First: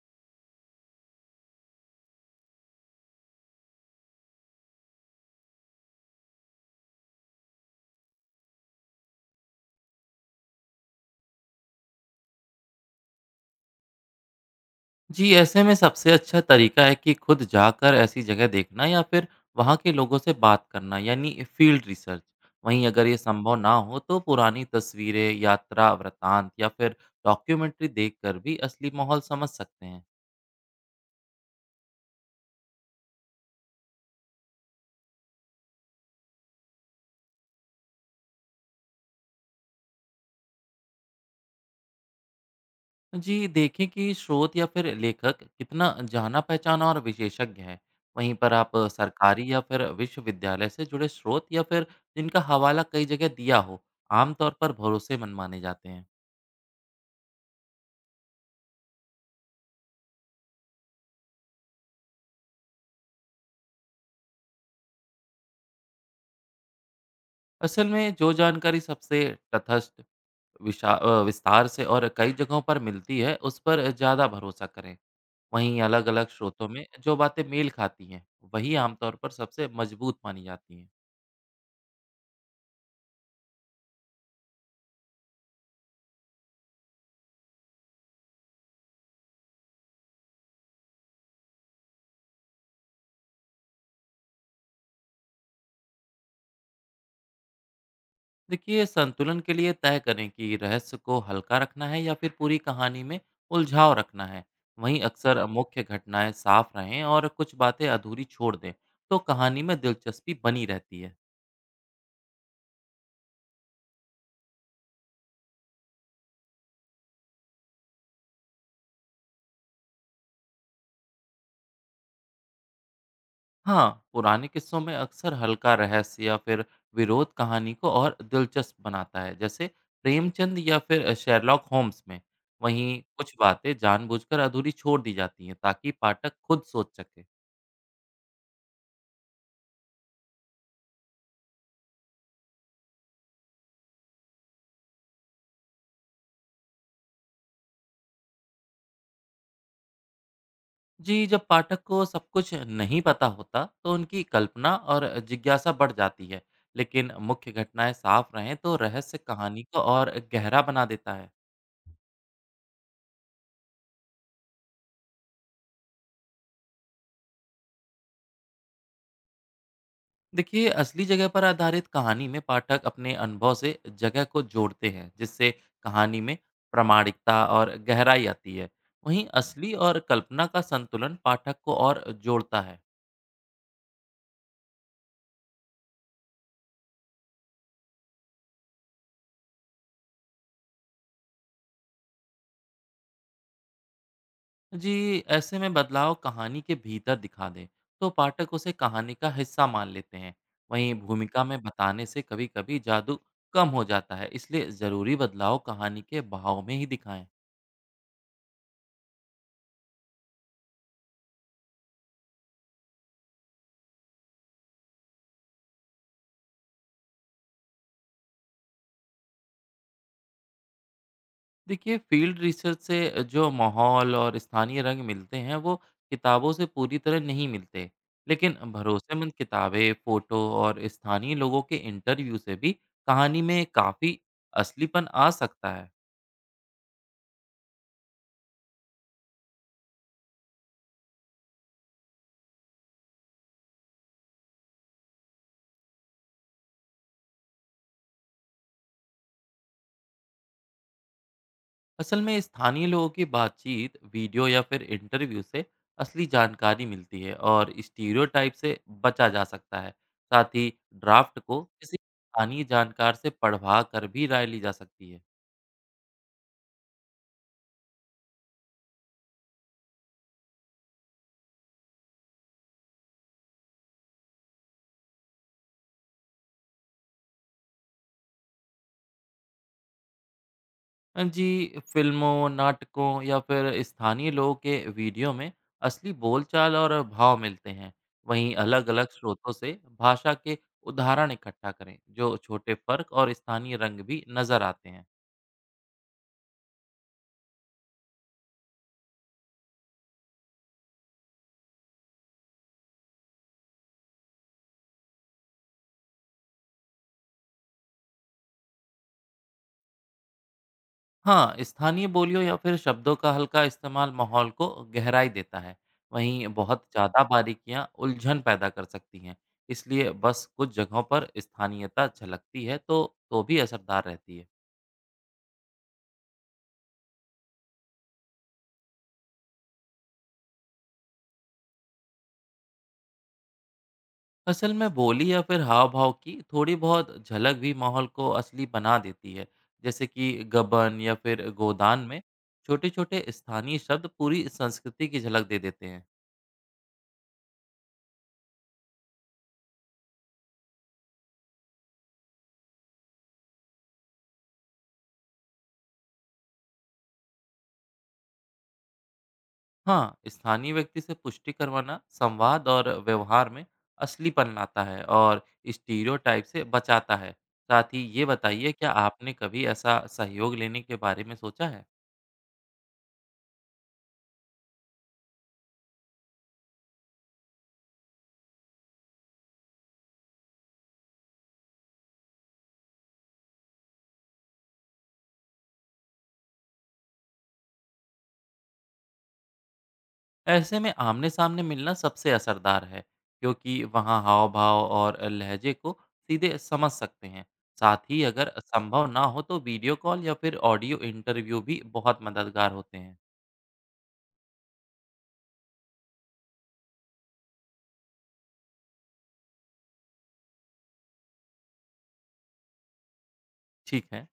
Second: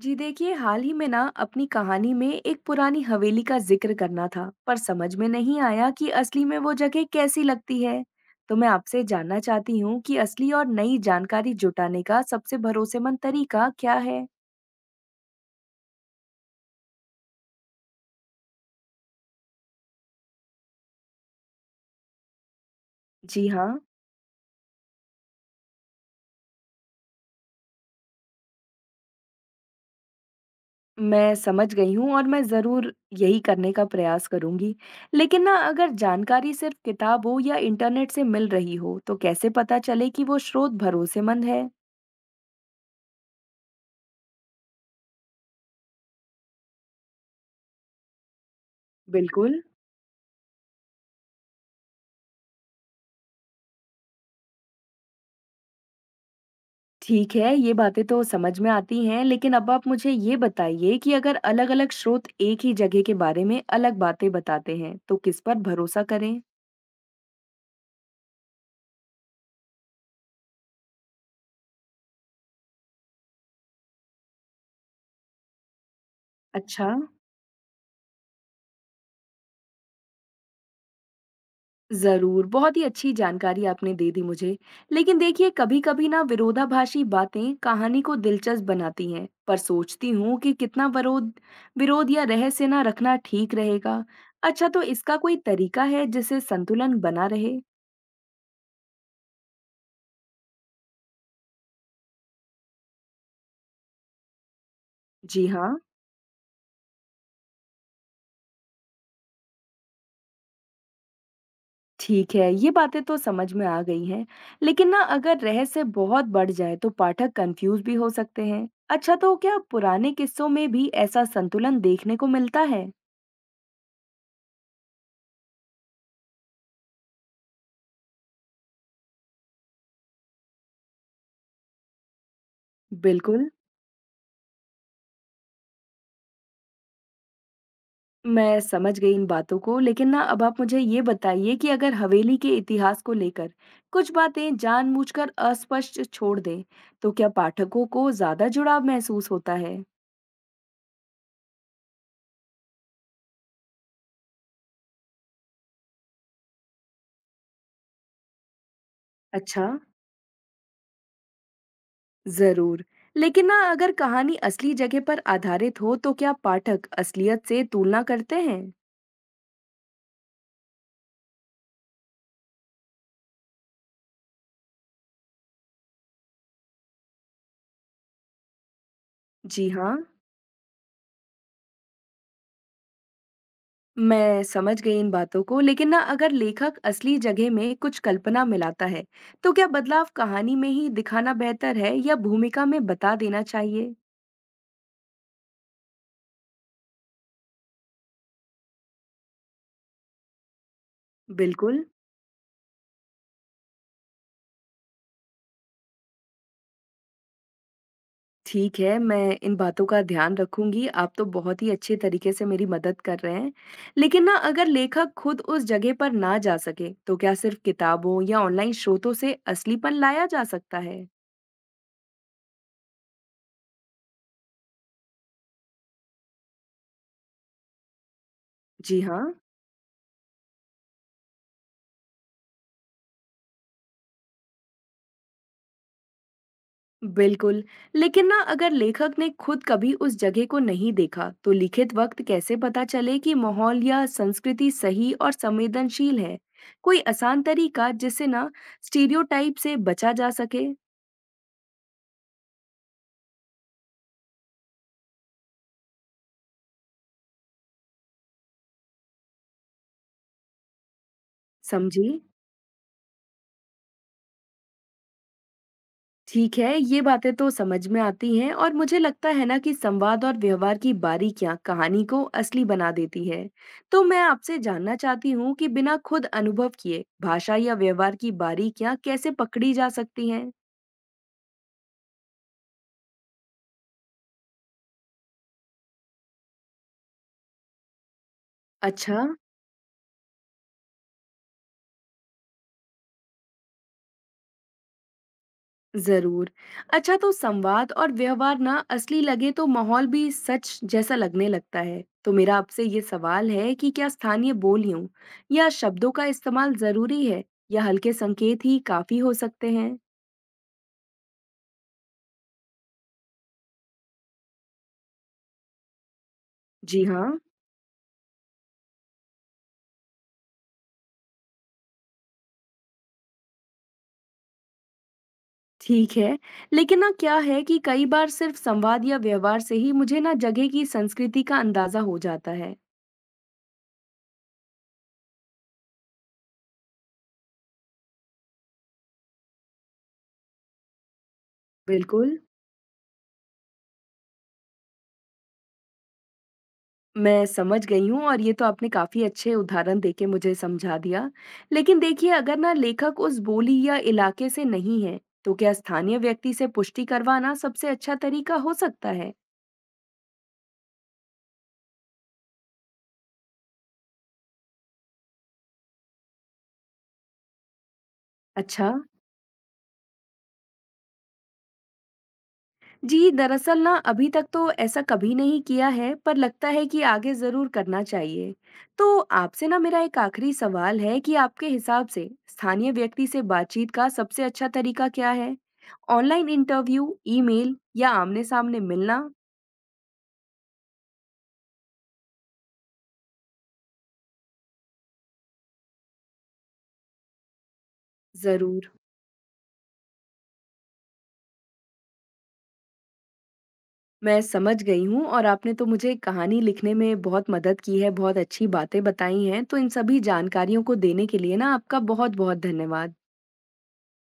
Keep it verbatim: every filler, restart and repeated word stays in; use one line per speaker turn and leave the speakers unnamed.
जी देखिए, हाल ही में ना अपनी कहानी में एक पुरानी हवेली का जिक्र करना था, पर समझ में नहीं आया कि असली में वो जगह कैसी लगती है। तो मैं आपसे जानना चाहती हूँ कि असली और नई जानकारी जुटाने का सबसे भरोसेमंद तरीका क्या है।
जी, ऐसे में सबसे अच्छा तरीका है कि खुद जाकर ऐसी जगह देखना या फिर वहाँ के लोगों से बात करना, यानी फील्ड रिसर्च। वहीं अगर ये
जी
संभव
हाँ।
ना हो तो पुरानी तस्वीरें, यात्रा वृतांत या फिर डॉक्यूमेंट्री देखकर भी असली माहौल समझ सकते हैं।
मैं समझ गई हूँ और मैं जरूर यही करने का प्रयास करूंगी। लेकिन ना अगर जानकारी सिर्फ किताब हो या इंटरनेट से मिल रही हो, तो कैसे पता चले कि वो स्रोत भरोसेमंद है।
जी, देखें कि स्रोत या फिर लेखक कितना जाना पहचाना और विशेषज्ञ है। वहीं पर आप सरकारी या
बिल्कुल।
फिर विश्वविद्यालय से जुड़े स्रोत या फिर जिनका हवाला कई जगह दिया हो, आमतौर पर भरोसेमंद माने जाते हैं।
ठीक है, ये बातें तो समझ में आती हैं, लेकिन अब आप मुझे ये बताइए कि अगर अलग-अलग स्रोत एक ही जगह के बारे में अलग बातें बताते हैं, तो किस पर भरोसा करें?
असल में जो जानकारी सबसे तथस्थ विशा- अ, विस्तार से और कई जगहों पर मिलती है उस पर ज़्यादा भरोसा करें। वहीं अलग अलग स्रोतों में
अच्छा।
जो बातें मेल खाती हैं, वही आमतौर पर सबसे मजबूत मानी जाती हैं।
ज़रूर, बहुत ही अच्छी जानकारी आपने दे दी मुझे। लेकिन देखिए, कभी-कभी ना विरोधाभासी बातें कहानी को दिलचस्प बनाती हैं, पर सोचती हूँ कि कितना विरोध विरोध या रहस्य ना रखना ठीक रहेगा। अच्छा, तो इसका कोई तरीका है जिससे संतुलन बना रहे?
देखिए, संतुलन के लिए तय करें कि रहस्य को हल्का रखना है या फिर पूरी कहानी में उलझाव रखना है। वहीं अक्सर
जी हाँ।
मुख्य घटनाएं साफ रहें और कुछ बातें अधूरी छोड़ दें, तो कहानी में दिलचस्पी बनी रहती है।
ठीक है, ये बातें तो समझ में आ गई हैं, लेकिन ना अगर रहस्य बहुत बढ़ जाए तो पाठक कंफ्यूज भी हो सकते हैं। अच्छा, तो क्या पुराने किस्सों में भी ऐसा संतुलन देखने को मिलता है?
हाँ, पुराने किस्सों में अक्सर हल्का रहस्य या फिर विरोध कहानी को और दिलचस्प बनाता है, जैसे प्रेमचंद या फिर शेरलॉक होम्स में। वहीं कुछ
बिल्कुल,
बातें जानबूझकर अधूरी छोड़ दी जाती हैं ताकि पाठक खुद सोच सके।
मैं समझ गई इन बातों को, लेकिन ना अब आप मुझे ये बताइए कि अगर हवेली के इतिहास को लेकर कुछ बातें जानबूझकर अस्पष्ट छोड़ दें, तो क्या पाठकों को ज्यादा जुड़ाव महसूस होता है?
जी, जब पाठक को सब कुछ नहीं पता होता, तो उनकी कल्पना और जिज्ञासा बढ़ जाती है, लेकिन मुख्य घटनाएं साफ रहें तो रहस्य कहानी
अच्छा।
को और गहरा बना देता है।
जरूर। लेकिन ना अगर कहानी असली जगह पर आधारित हो, तो क्या पाठक असलियत से तुलना करते हैं?
देखिए, असली जगह पर आधारित कहानी में पाठक अपने अनुभव से जगह को जोड़ते हैं, जिससे कहानी में प्रामाणिकता और गहराई आती है। वहीं
जी
असली
हाँ।
और कल्पना का संतुलन पाठक को और जोड़ता है।
मैं समझ गई इन बातों को, लेकिन ना अगर लेखक असली जगह में कुछ कल्पना मिलाता है, तो क्या बदलाव कहानी में ही दिखाना बेहतर है या भूमिका में बता देना चाहिए?
जी, ऐसे में बदलाव कहानी के भीतर दिखा दें तो पाठक उसे कहानी का हिस्सा मान लेते हैं। वहीं भूमिका में
बिल्कुल।
बताने से कभी-कभी जादू कम हो जाता है, इसलिए ज़रूरी बदलाव कहानी के बहाव में ही दिखाएं।
ठीक है, मैं इन बातों का ध्यान रखूँगी, आप तो बहुत ही अच्छे तरीके से मेरी मदद कर रहे हैं। लेकिन ना अगर लेखक खुद उस जगह पर ना जा सके, तो क्या सिर्फ़ किताबों या ऑनलाइन स्रोतों से असलीपन लाया जा सकता है?
देखिए, फील्ड रिसर्च से जो माहौल और स्थानीय रंग मिलते हैं वो किताबों से पूरी तरह नहीं मिलते, लेकिन
जी हाँ।
भरोसेमंद किताबें, फोटो और स्थानीय लोगों के इंटरव्यू से भी कहानी में काफ़ी असलीपन आ सकता है।
बिल्कुल। लेकिन ना अगर लेखक ने खुद कभी उस जगह को नहीं देखा, तो लिखित वक़्त कैसे पता चले कि माहौल या संस्कृति सही और संवेदनशील है? कोई आसान तरीका जिससे ना स्टीरियोटाइप से बचा जा सके?
असल में स्थानीय लोगों की बातचीत, वीडियो या फिर इंटरव्यू से असली जानकारी मिलती है और स्टीरियोटाइप से बचा जा सकता है। साथ ही ड्राफ्ट को किसी
समझी?
स्थानीय जानकार से पढ़वा कर भी राय ली जा सकती है।
ठीक है, ये बातें तो समझ में आती हैं और मुझे लगता है ना कि संवाद और व्यवहार की बारीकियां कहानी को असली बना देती है। तो मैं आपसे जानना चाहती हूँ कि बिना खुद अनुभव किए भाषा या व्यवहार की बारीकियां कैसे पकड़ी जा सकती हैं।
अ, जी, फ़िल्मों, नाटकों या फिर स्थानीय लोगों के वीडियो में असली बोलचाल और भाव मिलते हैं। वहीं अलग-अलग
अच्छा।
स्रोतों से भाषा के उदाहरण इकट्ठा करें, जो छोटे फ़र्क और स्थानीय रंग भी नज़र आते हैं।
जरूर। अच्छा, तो संवाद और व्यवहार ना असली लगे तो माहौल भी सच जैसा लगने लगता है। तो मेरा आपसे ये सवाल है कि क्या स्थानीय बोलियों या शब्दों का इस्तेमाल जरूरी है, या हल्के संकेत ही काफी हो सकते हैं?
हाँ, स्थानीय बोलियों या फिर शब्दों का हल्का इस्तेमाल माहौल को गहराई देता है। वहीं बहुत
जी
ज़्यादा
हाँ।
बारीकियाँ उलझन पैदा कर सकती हैं, इसलिए बस कुछ जगहों पर स्थानीयता झलकती है, तो तो भी असरदार रहती है।
ठीक है। लेकिन ना क्या है कि कई बार सिर्फ संवाद या व्यवहार से ही मुझे ना जगह की संस्कृति का अंदाजा हो जाता है।
असल में बोली या फिर हाव भाव की थोड़ी बहुत झलक भी माहौल को असली बना देती है, जैसे कि गबन या फिर गोदान में
बिल्कुल,
छोटे छोटे स्थानीय शब्द पूरी संस्कृति की झलक दे देते हैं।
मैं समझ गई हूँ और ये तो आपने काफ़ी अच्छे उदाहरण देके मुझे समझा दिया। लेकिन देखिए, अगर ना लेखक उस बोली या इलाके से नहीं है, तो क्या स्थानीय व्यक्ति से पुष्टि करवाना सबसे अच्छा तरीका हो सकता है?
हाँ, स्थानीय व्यक्ति से पुष्टि करवाना संवाद और व्यवहार में असलीपन लाता है और स्टीरियोटाइप से बचाता है। साथ ही ये बताइए,
अच्छा।
क्या आपने कभी ऐसा सहयोग लेने के बारे में सोचा है?
जी, दरअसल ना अभी तक तो ऐसा कभी नहीं किया है, पर लगता है कि आगे ज़रूर करना चाहिए। तो आपसे ना मेरा एक आखिरी सवाल है कि आपके हिसाब से स्थानीय व्यक्ति से बातचीत का सबसे अच्छा तरीका क्या है? ऑनलाइन इंटरव्यू, ईमेल या आमने-सामने मिलना?
ऐसे में आमने-सामने मिलना सबसे असरदार है, क्योंकि वहाँ हाव-भाव और लहजे को सीधे समझ सकते हैं। साथ ही अगर
ज़रूर,
संभव ना हो तो वीडियो कॉल या फिर ऑडियो इंटरव्यू भी बहुत मददगार होते हैं।
मैं समझ गई हूँ और आपने तो मुझे कहानी लिखने में बहुत मदद की है, बहुत अच्छी बातें बताई हैं। तो इन सभी जानकारियों को देने के लिए ना आपका बहुत-बहुत धन्यवाद।
ठीक है।